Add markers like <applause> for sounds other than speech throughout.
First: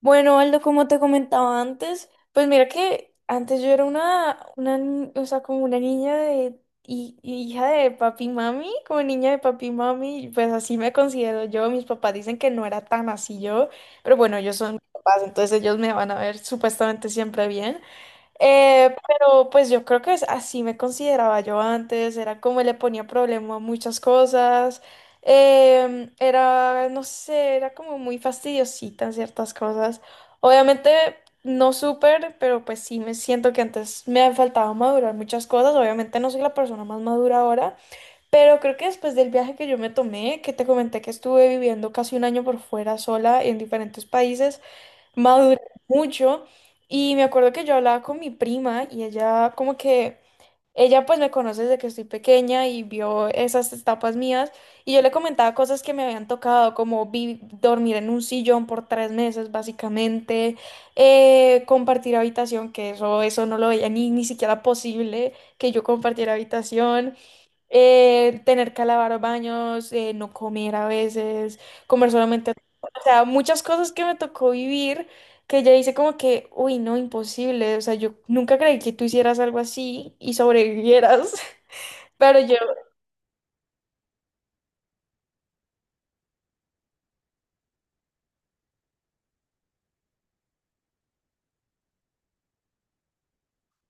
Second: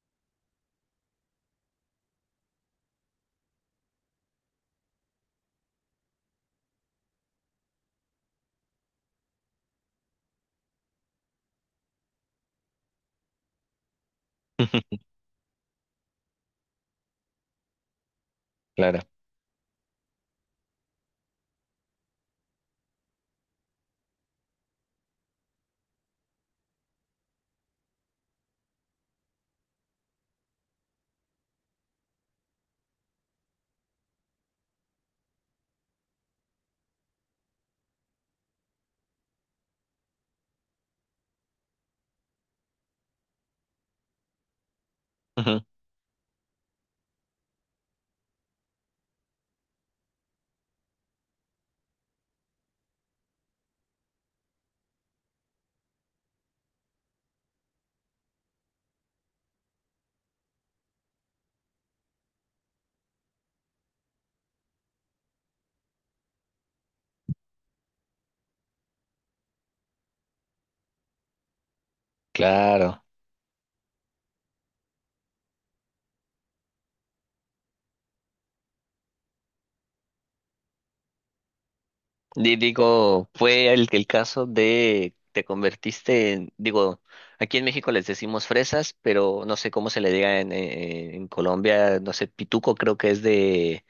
Bueno, Aldo, como te comentaba antes, pues mira que antes yo era una, ni- o sea, como una niña de, hija de papi y mami, como niña de papi y mami, pues así me considero yo. Mis papás dicen que no era tan así yo, pero bueno, ellos son Ujú. papás, entonces ellos me van a ver supuestamente siempre bien. Claro. Pero pues yo creo que así me consideraba yo antes, era como le ponía problema a muchas cosas, era, no sé, era como muy fastidiosita en ciertas cosas. Obviamente no súper, pero pues sí me siento que antes me han faltado madurar muchas cosas, obviamente no soy la persona más madura ahora, pero creo que después del viaje que yo me tomé, que te comenté que estuve viviendo casi un año por fuera sola en diferentes países, madurar Ujú, mucho y me acuerdo que yo hablaba con mi prima y ella como que, ella pues me conoce desde que estoy pequeña y vio esas etapas mías y yo le comentaba cosas que me habían tocado como dormir en un sillón por 3 meses básicamente, compartir habitación, que eso no lo veía ni siquiera posible que yo compartiera habitación, tener que lavar baños, no comer a veces, comer solamente. O claro. sea, muchas cosas que me tocó vivir que ya hice como que, uy, no, imposible. O sea, yo nunca creí que tú hicieras algo así y sobrevivieras, <laughs> pero yo, Digo, fue el caso de te convertiste en, digo, aquí en México les decimos fresas, pero no sé cómo se le diga en Colombia, no sé, pituco creo que es de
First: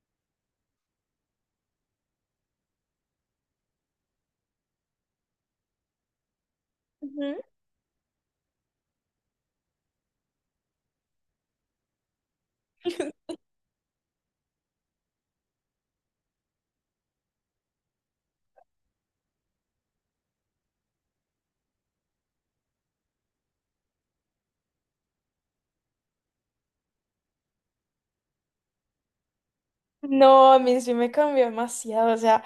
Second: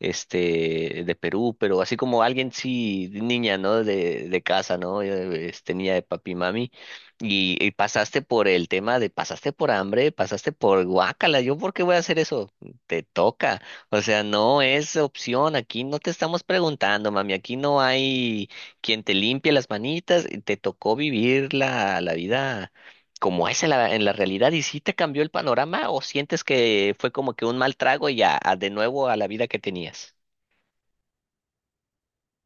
este de Perú, pero así como alguien sí, niña, ¿no? De casa, ¿no? Este niña de papi mami. ujú. Y pasaste por el tema de pasaste por hambre, pasaste por guácala, ¿yo por qué voy a hacer eso? Te toca. O sea, no es opción. Aquí no te estamos preguntando, mami. Aquí no hay quien te limpie las manitas. Y te tocó vivir la vida como es en la realidad. ¿Y si te cambió el panorama o sientes que fue como que un mal trago y ya a de nuevo a la vida que tenías? No, a mí sí me cambió demasiado. O sea,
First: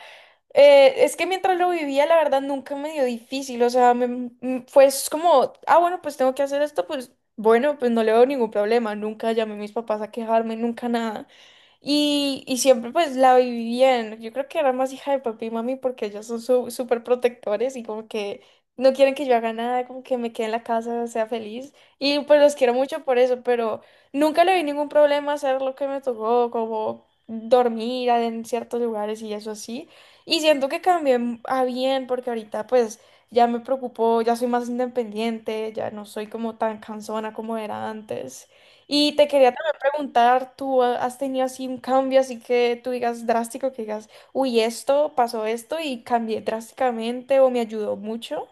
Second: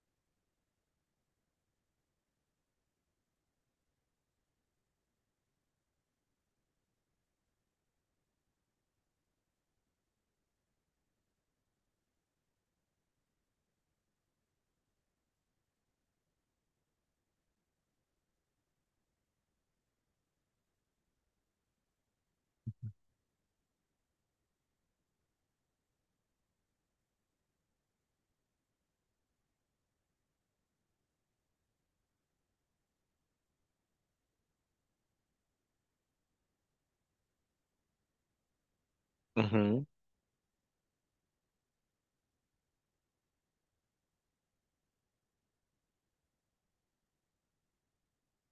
Es que mientras lo vivía, la verdad, nunca me dio difícil. O sea, fue es como, ah, bueno, pues tengo que hacer esto, pues bueno, pues no le veo ningún problema, nunca llamé a mis papás a quejarme, nunca nada. Y siempre pues la viví bien, yo creo que era más hija de papi y mami porque ellos son súper protectores y como que no quieren que yo haga nada, como que me quede en la casa, sea feliz. Y pues los quiero mucho por eso, pero nunca le vi ningún problema hacer lo que me tocó, como dormir en ciertos lugares y eso así. Y siento que cambié a bien porque ahorita pues ya me preocupo, ya soy más independiente, ya no soy como tan cansona como era antes. Y te quería también Ujú, preguntar, ¿tú has tenido así un cambio así que tú digas drástico, que digas, uy, esto, pasó esto y cambié drásticamente o me ayudó mucho?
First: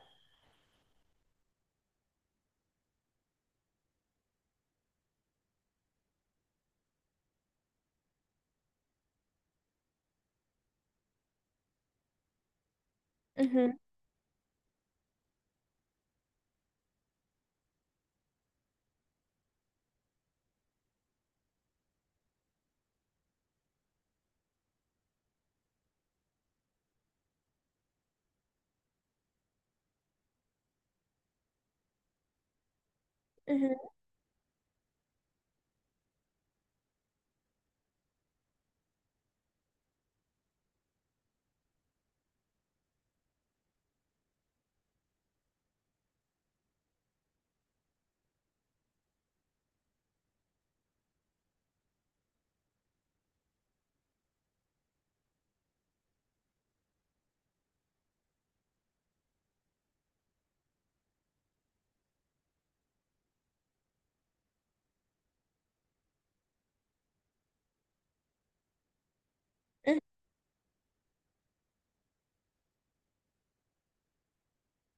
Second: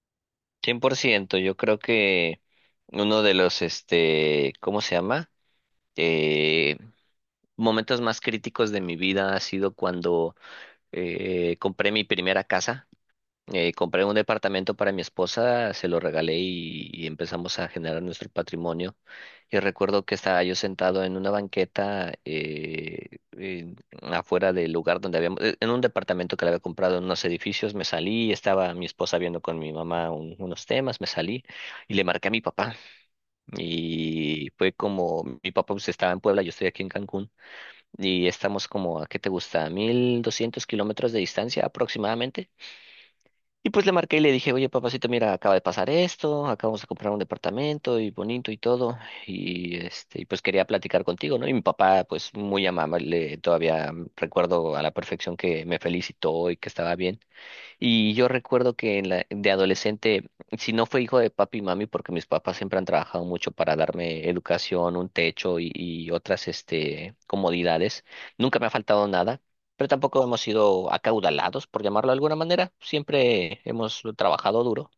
100%. Yo creo que uno de los, este, ¿cómo se llama? Eh, Momentos más críticos de mi vida ha sido cuando compré mi primera casa. Ujú, Compré un departamento para mi esposa, se lo regalé y empezamos a generar nuestro patrimonio. Y recuerdo que estaba yo sentado en una banqueta afuera del lugar donde habíamos, en un departamento que le había comprado en unos edificios, me salí, estaba mi esposa viendo con mi mamá unos temas, me salí y le marqué a mi papá. ujú, Y fue como, mi papá pues, estaba en Puebla, yo estoy aquí en Cancún y estamos como, ¿a qué te gusta? 1200 kilómetros de distancia aproximadamente. Y pues le marqué y le dije, oye, papacito, mira, acaba de pasar esto, acabamos de comprar un departamento y bonito y todo, y este, y pues quería platicar contigo, ¿no? Y mi papá, pues muy amable, todavía recuerdo a la perfección que me felicitó y que estaba bien. Y yo recuerdo que en de adolescente, si no fue hijo de papi y mami, porque mis papás siempre han trabajado mucho para darme educación, un techo y otras este, comodidades, nunca me ha faltado nada, pero ujú, tampoco hemos sido acaudalados, por llamarlo de alguna manera, siempre hemos trabajado duro.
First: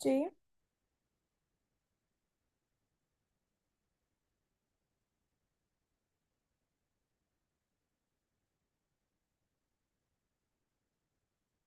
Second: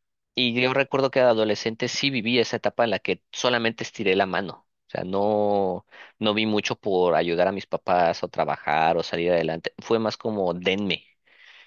sí. Y yo recuerdo que de adolescente sí viví esa etapa en la que solamente estiré la mano. O sea, no, no vi mucho por ayudar a mis papás o trabajar o salir adelante. Fue más como denme.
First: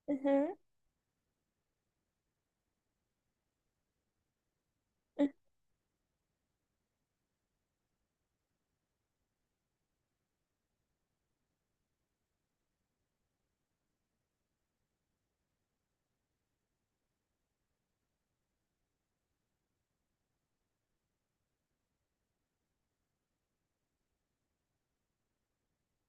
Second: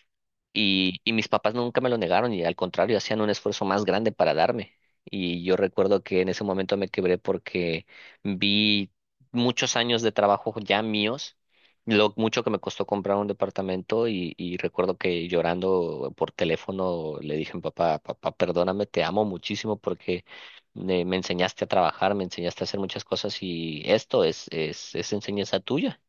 Ujú, Y mis papás nunca me lo negaron y al contrario, hacían un esfuerzo más grande para darme. ujú, Y yo recuerdo que en ese momento me quebré porque vi muchos años de trabajo ya míos, lo mucho que me costó comprar un departamento y recuerdo que llorando por teléfono le dije a mi papá, papá, perdóname, te amo muchísimo porque me enseñaste a trabajar, me enseñaste a hacer muchas cosas y esto es enseñanza tuya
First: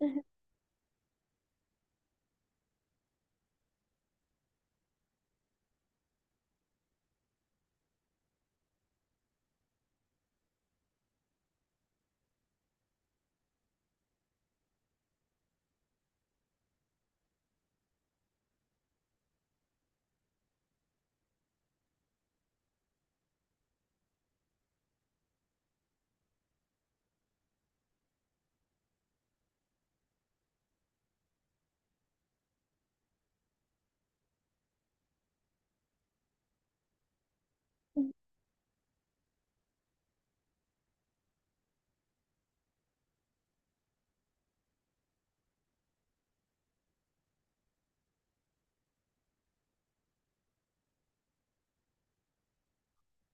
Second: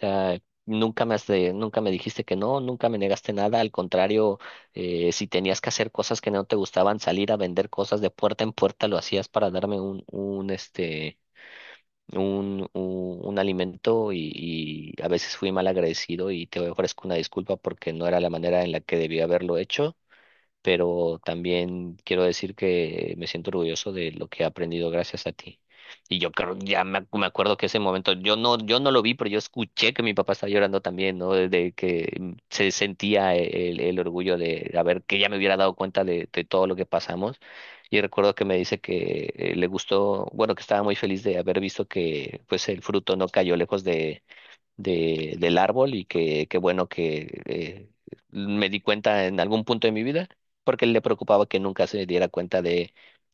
ujú. sea, nunca me nunca me dijiste que no, nunca me negaste nada. Al contrario, si tenías que hacer cosas que no te gustaban, salir a vender cosas de puerta en puerta, lo hacías para darme un este, un alimento y a veces fui mal agradecido y te ofrezco una disculpa porque no era la manera en la que debía haberlo hecho, pero también quiero decir que me siento orgulloso de lo que he aprendido gracias a ti. Y yo creo, ya me acuerdo que ese momento, yo no lo vi, pero yo escuché que mi papá estaba llorando también, ¿no? De que mm, se sentía el orgullo de haber, que ya me hubiera dado cuenta de todo lo que pasamos. Y recuerdo que me dice que le gustó, bueno, que estaba muy feliz de haber visto que pues el fruto no cayó lejos del árbol y que qué bueno que me di cuenta en algún punto de mi vida, porque le preocupaba que nunca se diera cuenta de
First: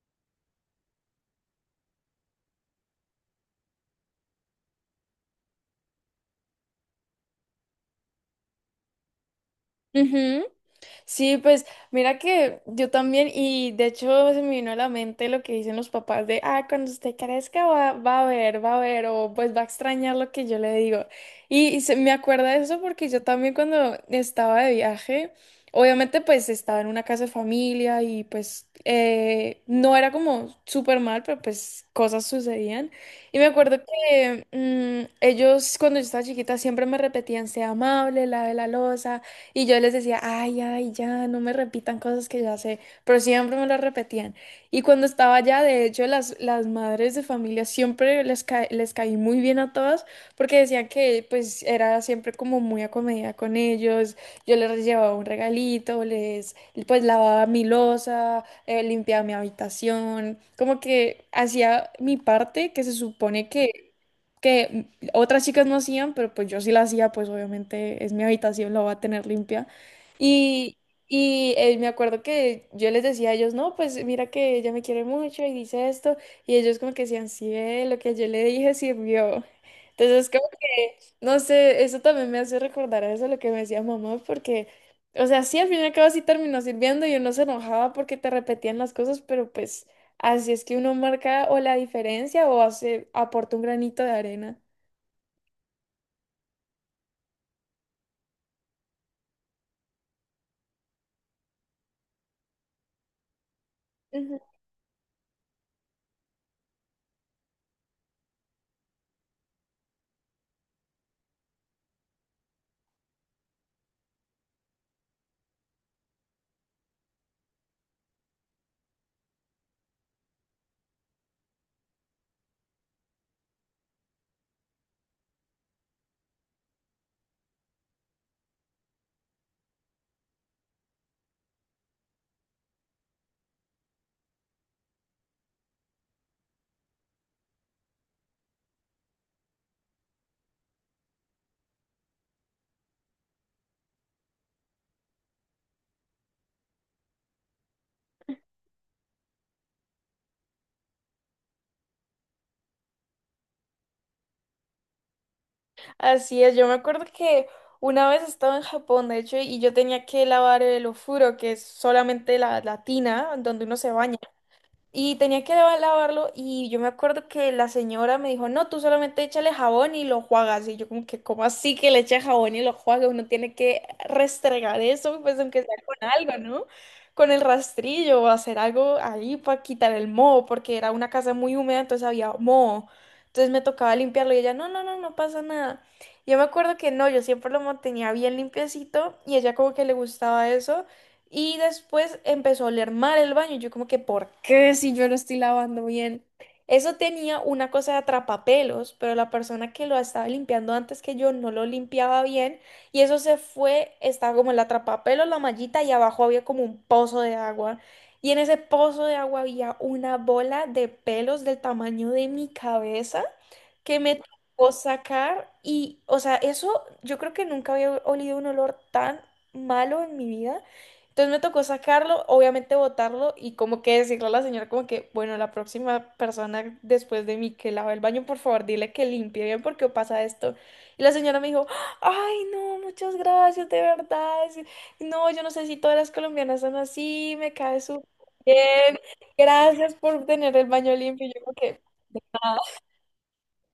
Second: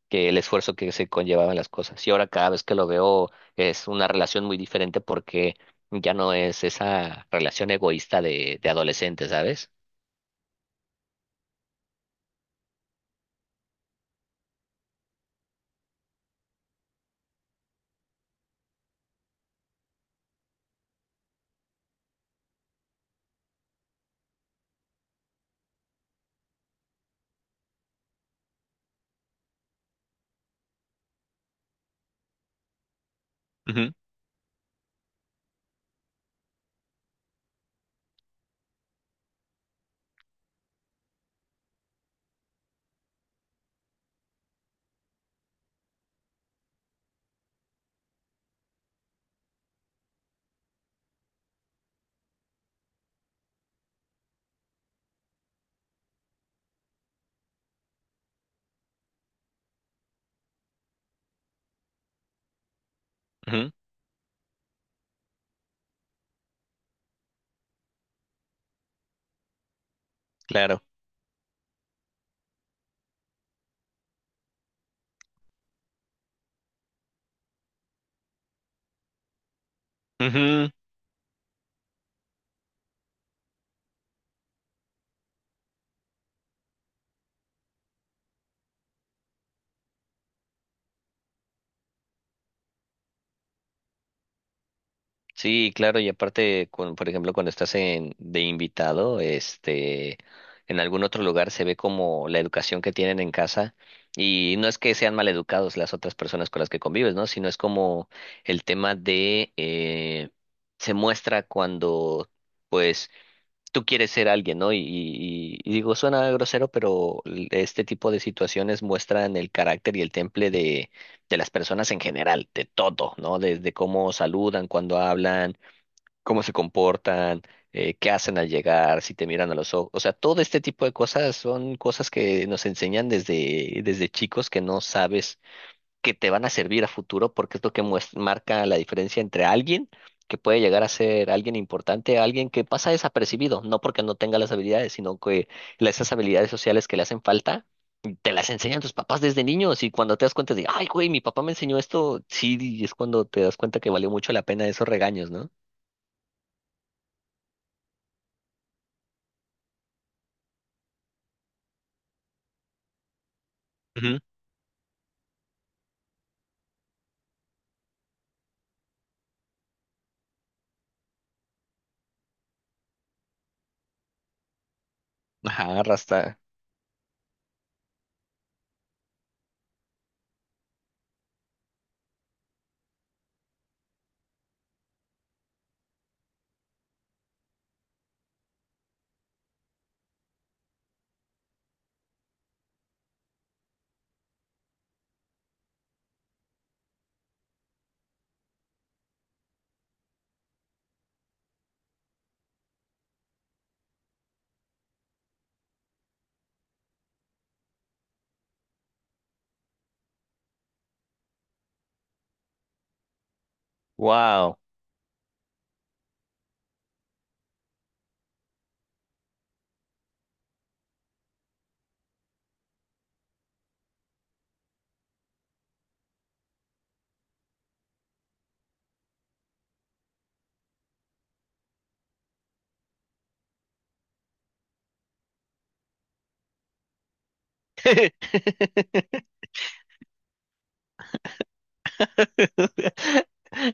que el esfuerzo que se conllevaban las cosas. Y ahora cada vez que lo veo es una relación muy diferente porque ya no es esa relación egoísta de adolescente, ¿sabes? Ujú. Sí, pues mira que yo también, y de hecho se me vino a la mente lo que dicen los papás de, ah, cuando usted crezca va a ver, va a ver, o pues va a extrañar lo que yo le digo. Y me acuerda de eso porque yo también cuando estaba de viaje, obviamente pues estaba en una casa de familia y pues no era como súper mal, pero pues cosas sucedían. Y me acuerdo Ujú, que ellos cuando yo estaba chiquita siempre me repetían, sea amable, lave la loza. Y yo les decía, ay, ay, ya, no me repitan cosas que ya sé, pero siempre me las repetían. Y cuando estaba allá, de hecho, las madres de familia siempre les caí muy bien a todas porque decían que pues era siempre como muy acomedida con ellos. Yo les llevaba un regalito, les pues lavaba mi loza, limpiaba mi habitación, como que hacía mi parte que se supone ujú, que otras chicas no hacían, pero pues yo sí la hacía, pues obviamente es mi habitación, la voy a tener limpia. Y, claro. y me acuerdo que yo les decía a ellos, no, pues mira que ella me quiere mucho y dice esto, y ellos como que decían, sí, ve, lo que yo le dije sirvió. Entonces como Ujú. que, no sé, eso también me hace recordar a eso, lo que me decía mamá, porque, o sea, sí, al fin y al cabo sí terminó sirviendo y uno se enojaba porque te repetían las cosas, pero pues así es que uno marca o la diferencia o hace, aporta un granito de arena. Sí, claro, y aparte, con, por ejemplo, cuando estás en, de invitado, este, en algún otro lugar se ve como la educación que tienen en casa Ujú. y no es que sean maleducados las otras personas con las que convives, ¿no? Sino es como el tema de se muestra cuando, pues, tú quieres ser alguien, ¿no? Y digo, suena grosero, pero este tipo de situaciones muestran el carácter y el temple de las personas en general, de todo, ¿no? Desde cómo saludan, cuando hablan cómo se comportan, qué hacen al llegar, si te miran a los ojos. O sea, todo este tipo de cosas son cosas que nos enseñan desde, desde chicos que no sabes que te van a servir a futuro porque es lo que marca la diferencia entre alguien que puede llegar a ser alguien importante, alguien que pasa desapercibido, no porque no tenga las habilidades, sino que esas habilidades sociales que le hacen falta. Te las enseñan tus papás desde niños y cuando te das cuenta de, ay, güey, mi papá me enseñó esto, sí, y es cuando te das cuenta que valió mucho la pena esos regaños, ¿no? Así es, yo me acuerdo que una vez estaba en Japón, de hecho, y yo tenía que lavar el ofuro, que es solamente la tina donde uno se baña. Y tenía que lavarlo y yo me acuerdo que la señora me dijo, no, tú solamente échale jabón y lo enjuagas. Y yo como que, ¿cómo así que le eche jabón y lo enjuaga? Uno tiene que restregar eso, pues aunque sea Ajá, con algo, rasta. ¿no? Con el rastrillo o hacer algo ahí para quitar el moho, porque era una casa muy húmeda, entonces había moho. Entonces me tocaba limpiarlo y ella, no, no, no, no pasa nada. Yo me acuerdo que no, yo siempre lo mantenía bien limpiecito y ella como que le gustaba eso. Y después empezó a oler mal el baño. Y yo como que, ¿por qué si yo lo estoy lavando bien? Eso tenía una cosa de atrapapelos, pero la persona que lo estaba limpiando antes que yo no lo limpiaba bien y eso se fue, estaba como el atrapapelos, la mallita y abajo había como un pozo de agua. Y en ese pozo de agua había una bola de pelos del tamaño de mi cabeza que me Wow. tocó sacar y, o sea, eso yo creo que nunca había olido un olor tan malo en mi vida. Entonces me tocó sacarlo, obviamente botarlo y como que decirle a la señora como que, bueno, la próxima persona después de mí que lava el baño, por favor, dile que limpie bien porque pasa esto. Y la señora me dijo, ay, no, muchas gracias, de verdad. No, yo no sé si todas las colombianas son así, me cae súper bien. <laughs> Gracias por tener el baño limpio. Y yo como que,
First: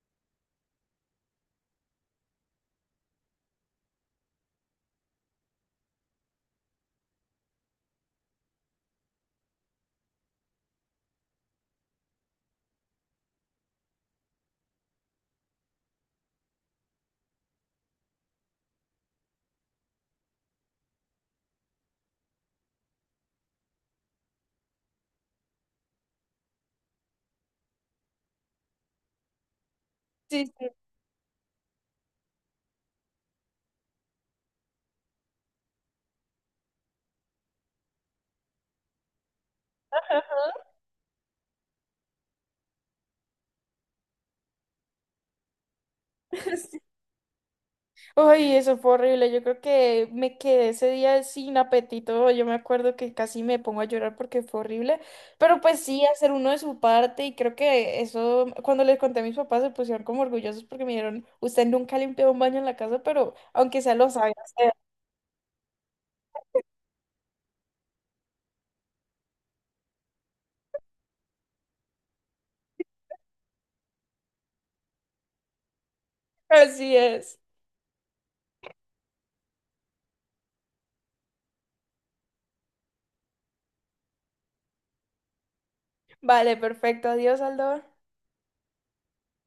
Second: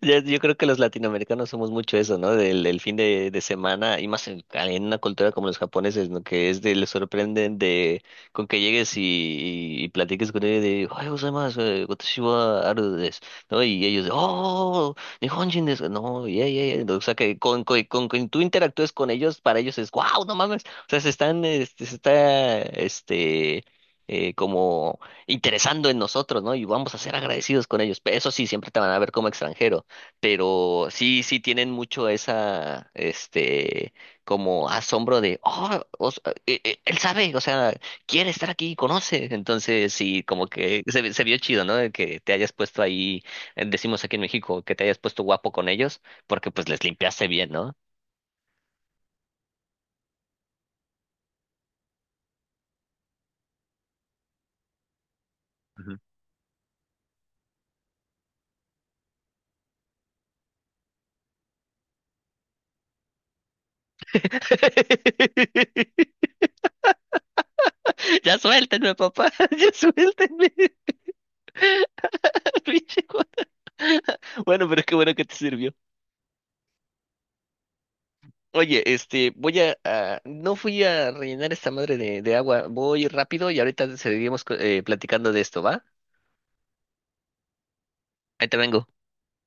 Yo creo que los latinoamericanos somos mucho eso, ¿no? Del fin de semana y más en una cultura como los japoneses, ¿no? Que es de, les sorprenden de con que llegues y platiques con ellos de, "¡Ay, gozaimasu! Watashi wa aru desu", ¿no? Y ellos de, "¡Oh! ¡Nihonjin desu! No, yeah, yeah, yeah". O sea, que tú interactúes con ellos, para ellos es, "¡Wow! ¡No mames!". O sea, se están, este, se está, este, como interesando en nosotros, ¿no? Y vamos a ser agradecidos con ellos. Eso sí, siempre te van a ver como extranjero, sí, sí. pero sí, sí tienen mucho esa, este, como asombro de, oh, él sabe, o sea, quiere estar aquí, conoce. Entonces, sí, como que se, se vio chido, ¿no? El que te hayas puesto ahí, decimos aquí en México, que te hayas puesto guapo con ellos, porque pues les <laughs> limpiaste bien, ¿no? Ay, eso fue horrible. Yo creo que me quedé ese día sin apetito. Yo me acuerdo que casi me pongo a llorar porque fue horrible. Pero pues Ujú. sí, hacer uno de su parte. Y creo que eso, cuando les conté a mis papás, se pusieron como orgullosos porque me dijeron, usted nunca ha limpiado un baño en la casa, pero aunque sea lo sabe hacer. <laughs> Ya suéltenme, papá, <laughs> ya suéltenme, <laughs> pinche <laughs> Bueno, pero qué bueno que te sirvió. <laughs> Así es. Oye, este, voy no fui a rellenar esta madre de agua. Voy rápido y ahorita seguimos platicando de esto, ¿va? Vale, perfecto. Adiós, Aldo. Ahí te vengo.